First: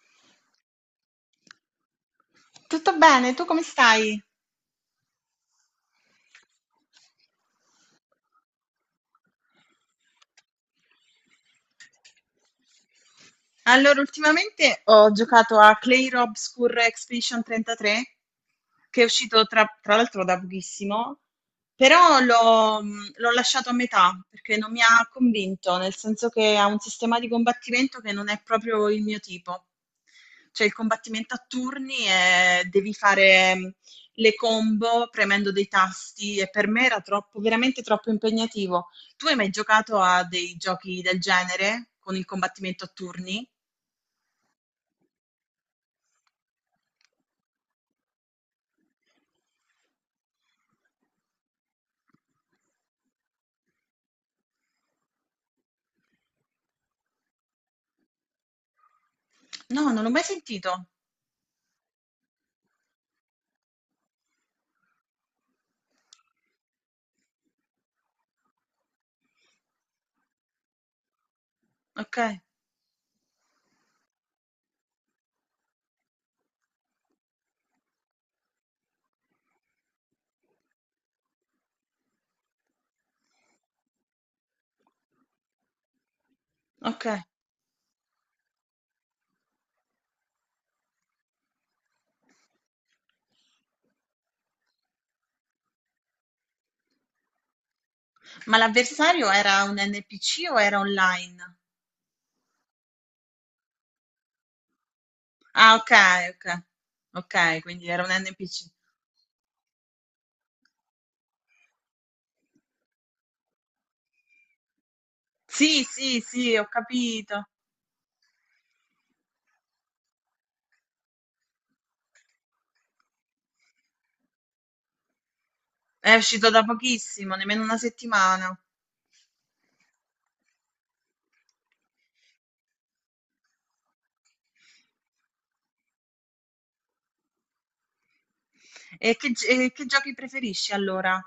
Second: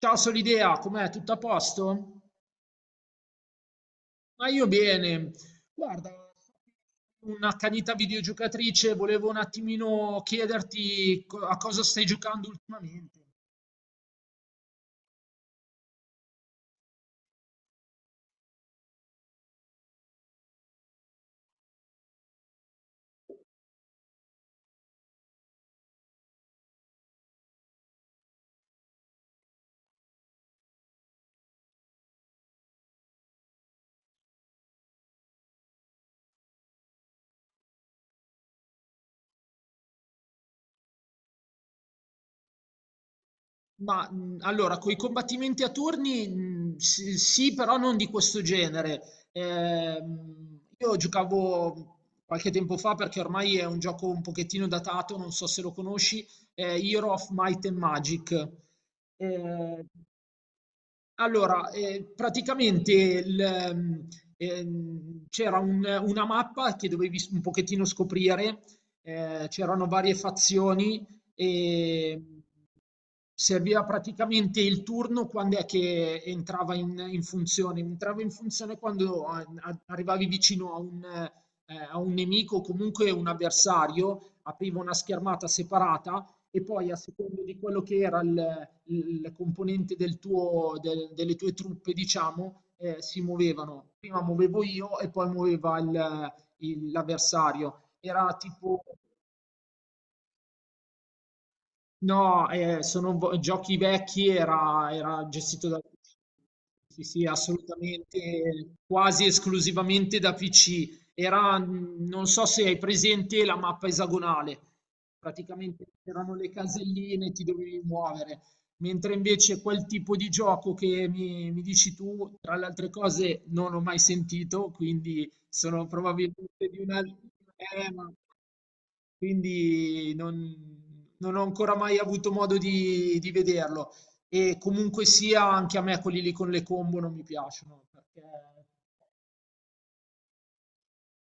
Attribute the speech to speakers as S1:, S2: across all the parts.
S1: Ciao Solidea, com'è? Tutto a posto?
S2: Tutto bene, tu come stai?
S1: Ma io bene. Guarda, un'accanita videogiocatrice, volevo un attimino chiederti a cosa stai giocando ultimamente.
S2: Allora, ultimamente ho giocato a Clay Obscure Expedition 33, che è uscito tra l'altro da pochissimo, però l'ho lasciato a metà perché non mi ha convinto, nel senso che ha un sistema di combattimento che non è proprio il mio tipo. Cioè il combattimento a turni e devi fare le combo premendo dei tasti e per me era troppo, veramente troppo impegnativo. Tu hai mai giocato a dei giochi del genere con il combattimento a turni?
S1: Ma allora, con i combattimenti a turni, sì, sì, però non di questo genere. Io giocavo qualche tempo fa perché ormai è un gioco un pochettino datato, non so se lo conosci, Hero of Might and Magic.
S2: No,
S1: Eh,
S2: non l'ho mai sentito.
S1: Praticamente c'era una mappa che dovevi un pochettino scoprire, c'erano varie fazioni e
S2: Okay,
S1: serviva praticamente il turno quando è che entrava in funzione. Entrava in funzione quando arrivavi vicino a un nemico o comunque un avversario, apriva una schermata separata e poi a
S2: okay.
S1: seconda di quello che era il componente del delle tue truppe, diciamo, si muovevano. Prima muovevo io e poi muoveva l'avversario. Era
S2: Ma
S1: tipo
S2: l'avversario era un NPC o era online?
S1: no, sono giochi vecchi, era, era gestito
S2: Ah,
S1: da
S2: okay, okay.
S1: sì, sì,
S2: Okay, quindi era un NPC.
S1: assolutamente, quasi esclusivamente da PC. Era, non so se hai presente la mappa esagonale,
S2: Sì,
S1: praticamente
S2: sì,
S1: erano le
S2: sì, ho
S1: caselline,
S2: capito.
S1: ti dovevi muovere. Mentre invece quel tipo di gioco che mi dici tu, tra le altre cose, non ho mai sentito, quindi sono
S2: È uscito da
S1: probabilmente di una...
S2: pochissimo, nemmeno una settimana.
S1: quindi non ho ancora mai avuto modo di vederlo. E comunque sia, anche a me quelli lì con le combo non mi piacciono. Perché...
S2: E che g e che giochi preferisci allora?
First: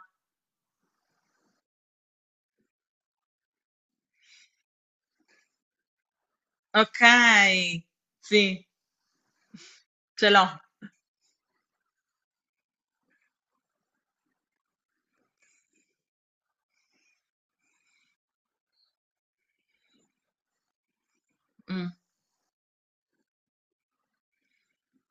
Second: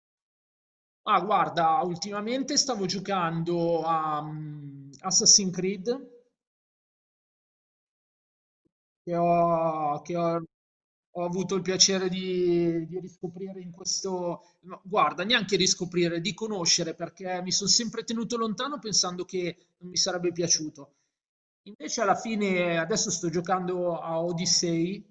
S1: ah, guarda, ultimamente stavo giocando a Assassin's Creed,
S2: Okay, sì,
S1: che ho, che
S2: ce
S1: ho-
S2: l'ho.
S1: ho avuto il piacere di riscoprire in questo... no, guarda, neanche riscoprire, di conoscere, perché mi sono sempre tenuto lontano pensando che non mi sarebbe piaciuto.
S2: Mh.
S1: Invece alla fine, adesso sto giocando a Odyssey,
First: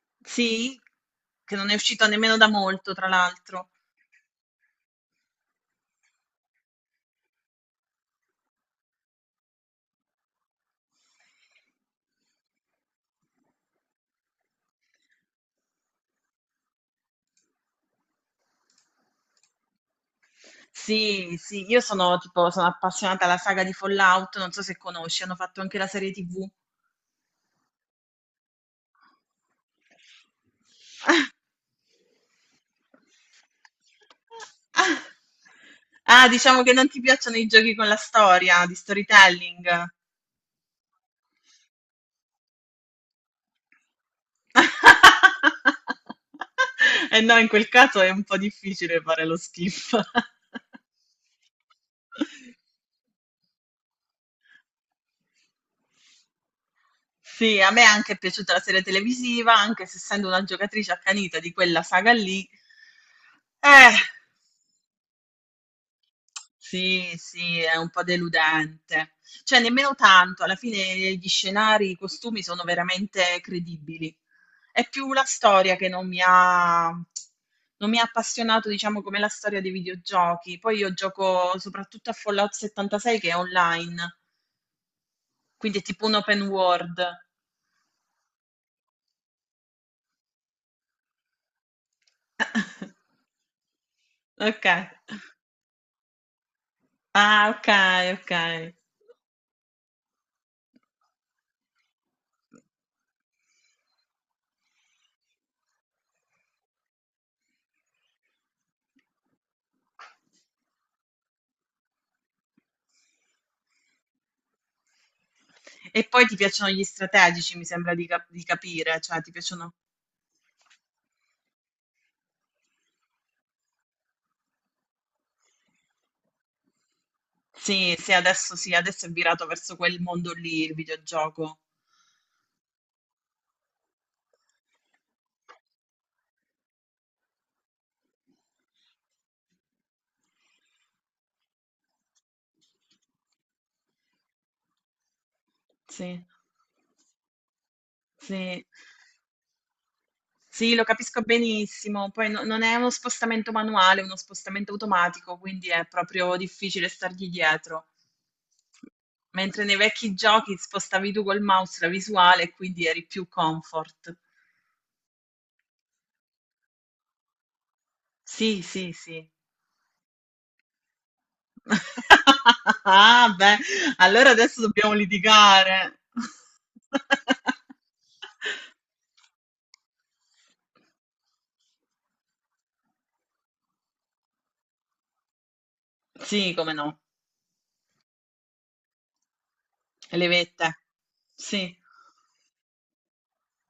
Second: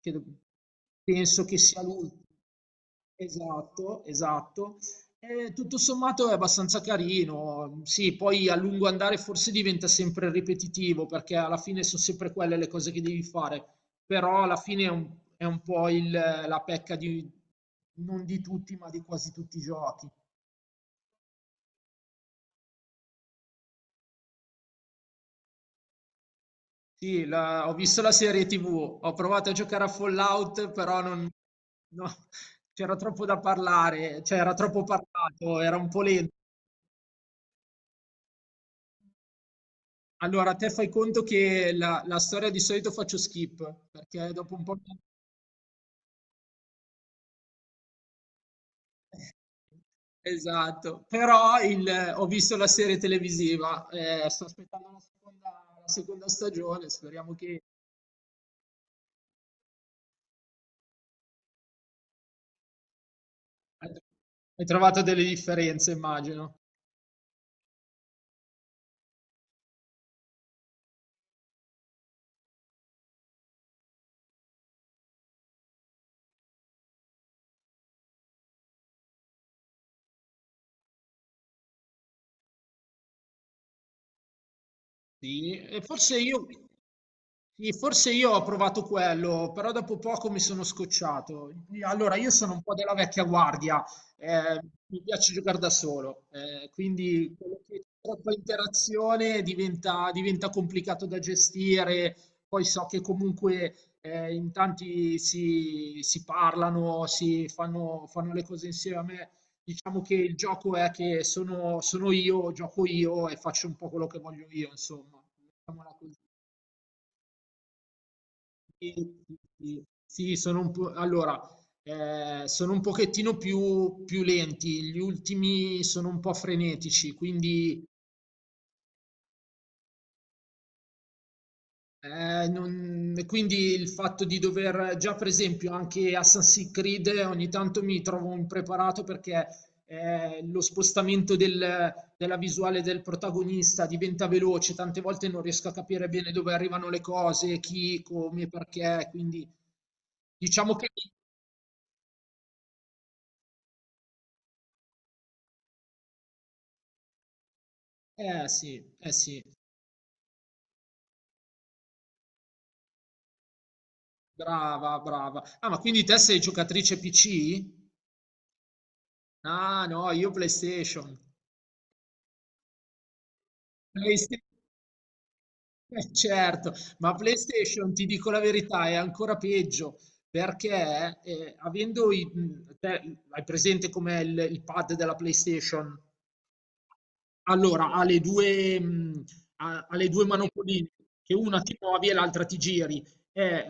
S1: che
S2: Sì?
S1: penso che
S2: Che non è
S1: sia
S2: uscito
S1: l'ultimo.
S2: nemmeno da molto, tra l'altro.
S1: Esatto, esatto. E tutto sommato è abbastanza carino. Sì, poi a lungo andare forse diventa sempre ripetitivo, perché alla fine sono sempre quelle le cose che devi fare. Però alla fine è un po' la pecca di, non di tutti, ma di quasi tutti i giochi.
S2: Sì, sì, io sono tipo, sono appassionata alla saga di Fallout, non so se conosci, hanno fatto anche la serie TV.
S1: Sì, ho visto la serie TV, ho provato a giocare a Fallout, però non, no, c'era troppo da parlare, cioè era troppo
S2: Ah,
S1: parlato, era un po'
S2: ah,
S1: lento.
S2: diciamo che non ti piacciono i giochi con la storia, di storytelling.
S1: Allora, te fai conto che la storia di solito faccio skip, perché dopo un po'... mi-
S2: E no, in quel caso è un po' difficile fare lo skip.
S1: Esatto, però ho visto la serie televisiva, sto aspettando la seconda stagione, speriamo
S2: Sì,
S1: che...
S2: a me anche è piaciuta la serie televisiva, anche se essendo una giocatrice accanita di quella saga lì. Eh.
S1: Hai trovato delle differenze, immagino.
S2: Sì, sì, è un po' deludente. Cioè, nemmeno tanto, alla fine gli scenari, i costumi sono veramente credibili. È più la storia che non mi ha appassionato, diciamo, come la storia dei videogiochi. Poi io gioco soprattutto a Fallout 76 che è online,
S1: Sì,
S2: quindi
S1: e
S2: è tipo un
S1: forse
S2: open
S1: io,
S2: world.
S1: sì, forse io ho provato quello, però dopo poco mi sono scocciato. Allora, io sono un po' della vecchia guardia, eh,
S2: Ok.
S1: mi piace giocare da solo, quindi
S2: Ah,
S1: quello
S2: ok,
S1: che
S2: ok.
S1: troppa interazione diventa, diventa complicato da gestire. Poi so che comunque in tanti si parlano, si fanno, fanno le cose insieme. Diciamo che il gioco è che sono io, gioco io e faccio un po' quello che voglio io, insomma. Mettiamola
S2: E
S1: così.
S2: poi ti piacciono gli strategici, mi sembra di, di capire, cioè
S1: Sì,
S2: ti
S1: sì,
S2: piacciono.
S1: sì. Sì, sono un pochettino più lenti, gli ultimi sono un po' frenetici, quindi
S2: Sì, sì, adesso è virato verso quel mondo lì il videogioco.
S1: E quindi il fatto di dover già, per esempio, anche Assassin's Creed ogni tanto mi trovo impreparato perché lo spostamento della visuale del protagonista diventa veloce, tante volte non riesco a capire
S2: Sì,
S1: bene dove arrivano le cose, chi, come,
S2: sì,
S1: perché. Quindi
S2: sì,
S1: diciamo
S2: lo
S1: che.
S2: capisco benissimo. Poi non è uno spostamento manuale, è uno spostamento automatico, quindi è proprio difficile stargli dietro.
S1: Sì, eh sì,
S2: Mentre nei vecchi giochi spostavi tu col mouse la visuale e quindi eri più comfort.
S1: brava, brava. Ah, ma quindi te sei giocatrice PC?
S2: Sì, sì, sì.
S1: Ah, no, io PlayStation.
S2: Ah, beh, allora adesso dobbiamo litigare.
S1: Certo, ma PlayStation ti dico la verità, è ancora peggio perché avendo hai presente com'è il pad della PlayStation?
S2: Sì, come no,
S1: Allora, ha le due, mhmm, ha le 2
S2: le vette.
S1: manopoline, che una
S2: Sì,
S1: ti muovi e l'altra ti giri. Eh,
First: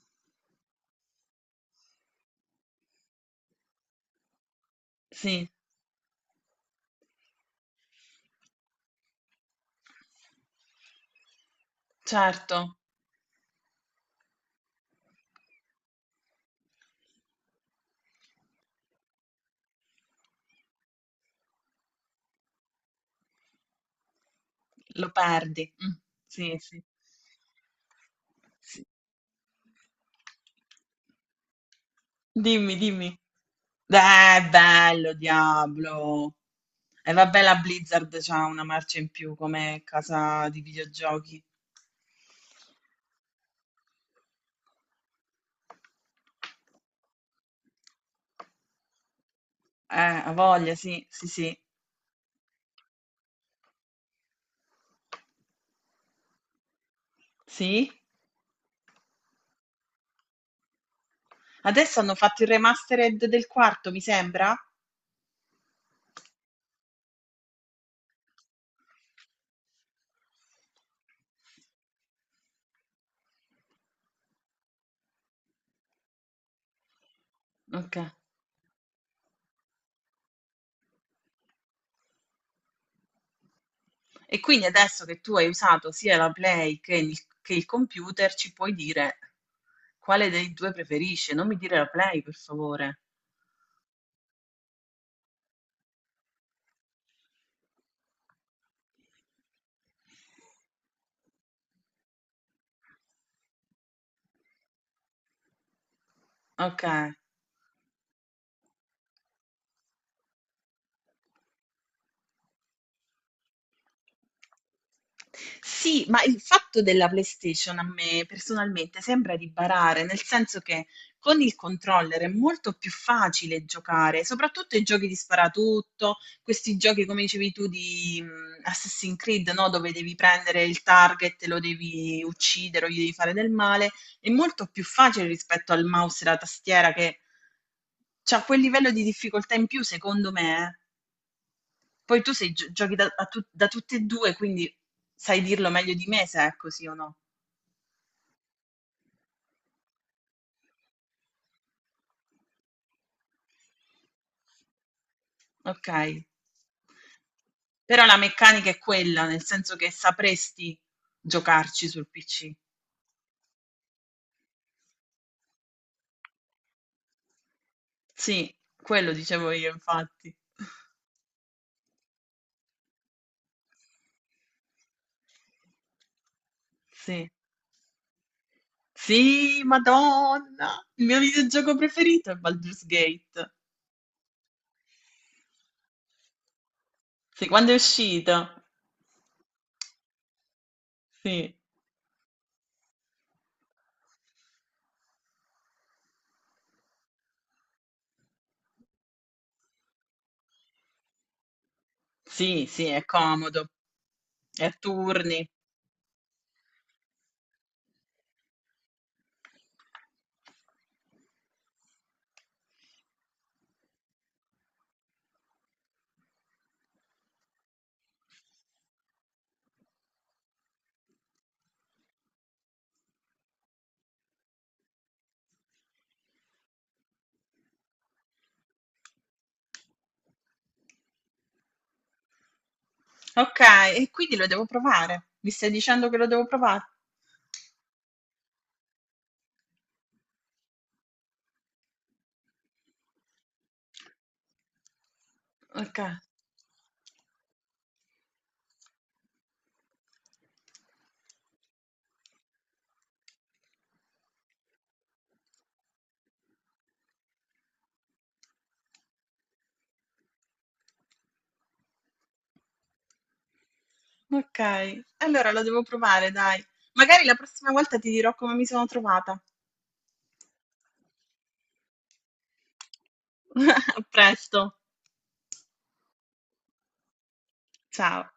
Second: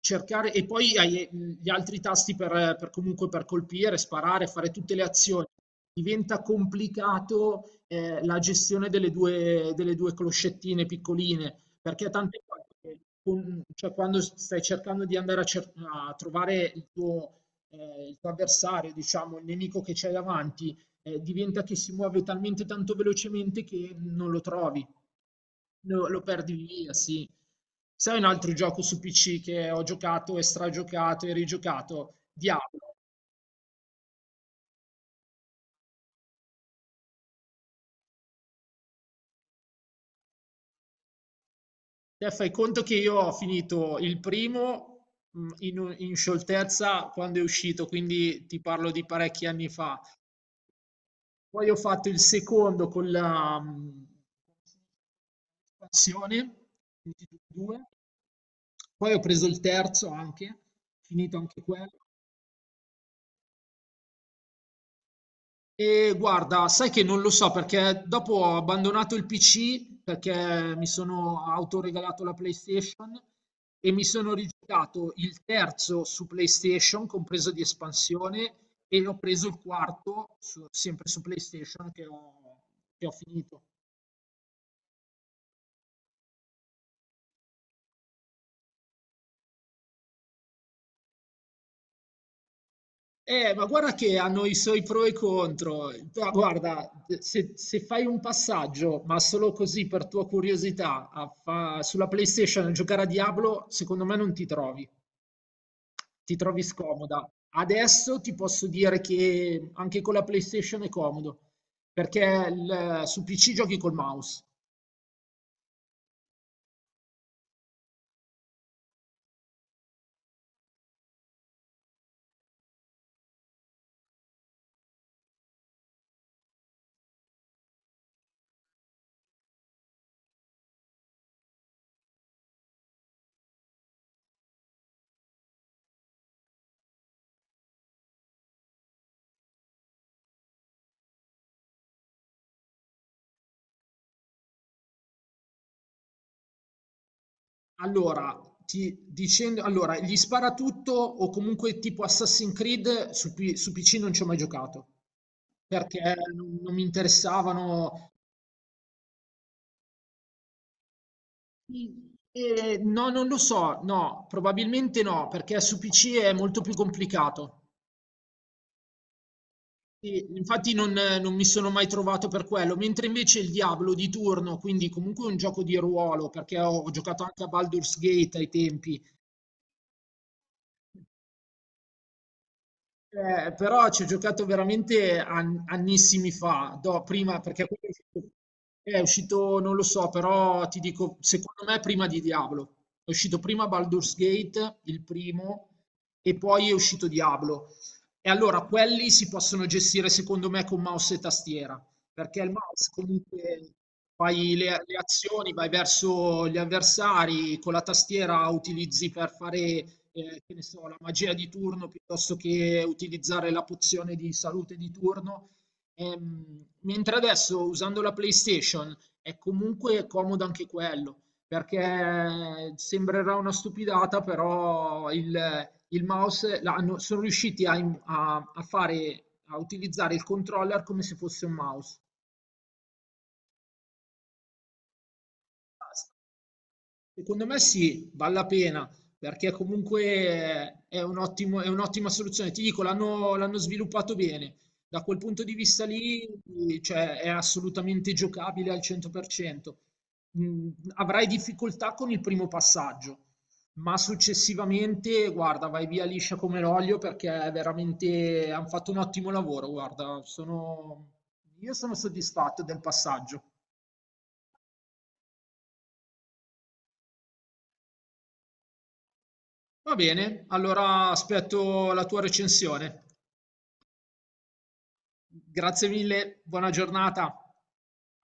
S1: cercare e poi hai, gli altri tasti per comunque per colpire, sparare, fare tutte le azioni.
S2: sì,
S1: Diventa complicato, la gestione delle 2 closcettine piccoline, perché tante
S2: certo,
S1: volte con cioè quando s stai cercando di andare a cer a trovare il tuo avversario, diciamo, il nemico che c'hai davanti, diventa che si muove talmente tanto velocemente che non lo trovi,
S2: lo perdi. Mm,
S1: lo perdi
S2: sì, sì,
S1: via, sì. Sai un altro gioco
S2: sì.
S1: su PC che ho giocato e stragiocato e rigiocato?
S2: Dimmi,
S1: Diablo.
S2: dimmi. Bello, Diablo. E vabbè, la Blizzard c'ha una marcia in più come casa di videogiochi.
S1: Te fai conto che io ho finito il primo in scioltezza quando è uscito, quindi ti parlo di parecchi anni
S2: Eh,
S1: fa.
S2: ha voglia, sì, sì, sì.
S1: Poi ho fatto il secondo con la espansione, quindi tutti e due.
S2: Sì?
S1: Poi ho preso il terzo anche, finito anche
S2: Adesso
S1: quello.
S2: hanno fatto il remastered del quarto, mi sembra?
S1: E guarda, sai che non lo so perché dopo ho abbandonato il PC perché mi sono autoregalato la PlayStation e mi sono rigiocato il terzo su PlayStation, compreso di
S2: Ok.
S1: espansione, e ho preso il quarto sempre su PlayStation che ho finito.
S2: E quindi adesso che tu hai usato sia la Play che il computer, ci puoi dire quale dei due preferisci. Non mi dire la Play, per favore.
S1: Ma guarda che hanno i suoi pro e contro. Ma guarda, se fai un passaggio, ma solo così per tua curiosità, a sulla PlayStation a giocare a Diablo, secondo me non ti trovi. Ti trovi
S2: Ok.
S1: scomoda. Adesso ti posso dire che anche con la PlayStation è comodo, perché su PC giochi col mouse.
S2: Sì, ma il fatto della PlayStation a me personalmente sembra di barare, nel senso che con il controller è molto più facile giocare, soprattutto i giochi di sparatutto, questi giochi come dicevi tu di Assassin's Creed, no? Dove devi prendere il target, lo devi uccidere o gli devi fare del male, è molto più facile rispetto al mouse e alla tastiera che ha quel livello di difficoltà in più, secondo me. Eh. Poi tu sei gio giochi da a tu da tutte e 2, quindi sai dirlo meglio di me se è così o no.
S1: Allora, gli sparatutto o comunque tipo Assassin's Creed su PC non ci ho mai giocato, perché
S2: Okay.
S1: non mi
S2: Però
S1: interessavano.
S2: la meccanica è quella, nel senso che sapresti giocarci sul PC.
S1: No, non lo so, no, probabilmente no, perché su PC è molto più complicato.
S2: Sì, quello dicevo io
S1: Sì,
S2: infatti.
S1: infatti non, non mi sono mai trovato per quello, mentre invece il Diablo di turno, quindi comunque un gioco di ruolo, perché ho giocato
S2: Sì.
S1: anche a Baldur's Gate ai tempi.
S2: Sì, madonna! Il mio videogioco preferito è Baldur's Gate.
S1: Però ci ho giocato veramente annissimi fa, prima
S2: Sì,
S1: perché
S2: quando è
S1: quello
S2: uscito.
S1: è uscito, non lo so, però ti dico,
S2: Sì.
S1: secondo me prima di Diablo. È uscito prima Baldur's Gate, il primo, e poi è uscito Diablo. E allora quelli si possono gestire secondo me con mouse e tastiera, perché il
S2: Sì, sì,
S1: mouse
S2: è
S1: comunque
S2: comodo.
S1: fai
S2: È a
S1: le
S2: turni.
S1: azioni, vai verso gli avversari, con la tastiera utilizzi per fare che ne so, la magia di turno piuttosto che utilizzare la pozione di salute di turno. Mentre adesso usando la PlayStation è comunque comodo anche quello, perché sembrerà una stupidata, però il mouse sono riusciti a, a fare, a utilizzare il controller come se fosse un mouse.
S2: Okay, e quindi lo devo provare. Mi stai dicendo
S1: Basta.
S2: che lo devo provare?
S1: Secondo me sì, vale la pena, perché comunque è un è un'ottima soluzione. Ti dico, l'hanno sviluppato bene. Da quel punto di vista
S2: Oka
S1: lì, cioè, è assolutamente giocabile al 100%. Mm, avrai difficoltà con il primo passaggio, ma successivamente, guarda, vai via liscia come l'olio perché è veramente hanno fatto un ottimo lavoro. Guarda, sono... io sono soddisfatto del passaggio.
S2: Okay, allora lo devo provare dai. Magari la prossima volta ti dirò come mi sono trovata.
S1: Va bene, allora aspetto la tua recensione.
S2: A presto,
S1: Grazie mille, buona giornata.
S2: ciao.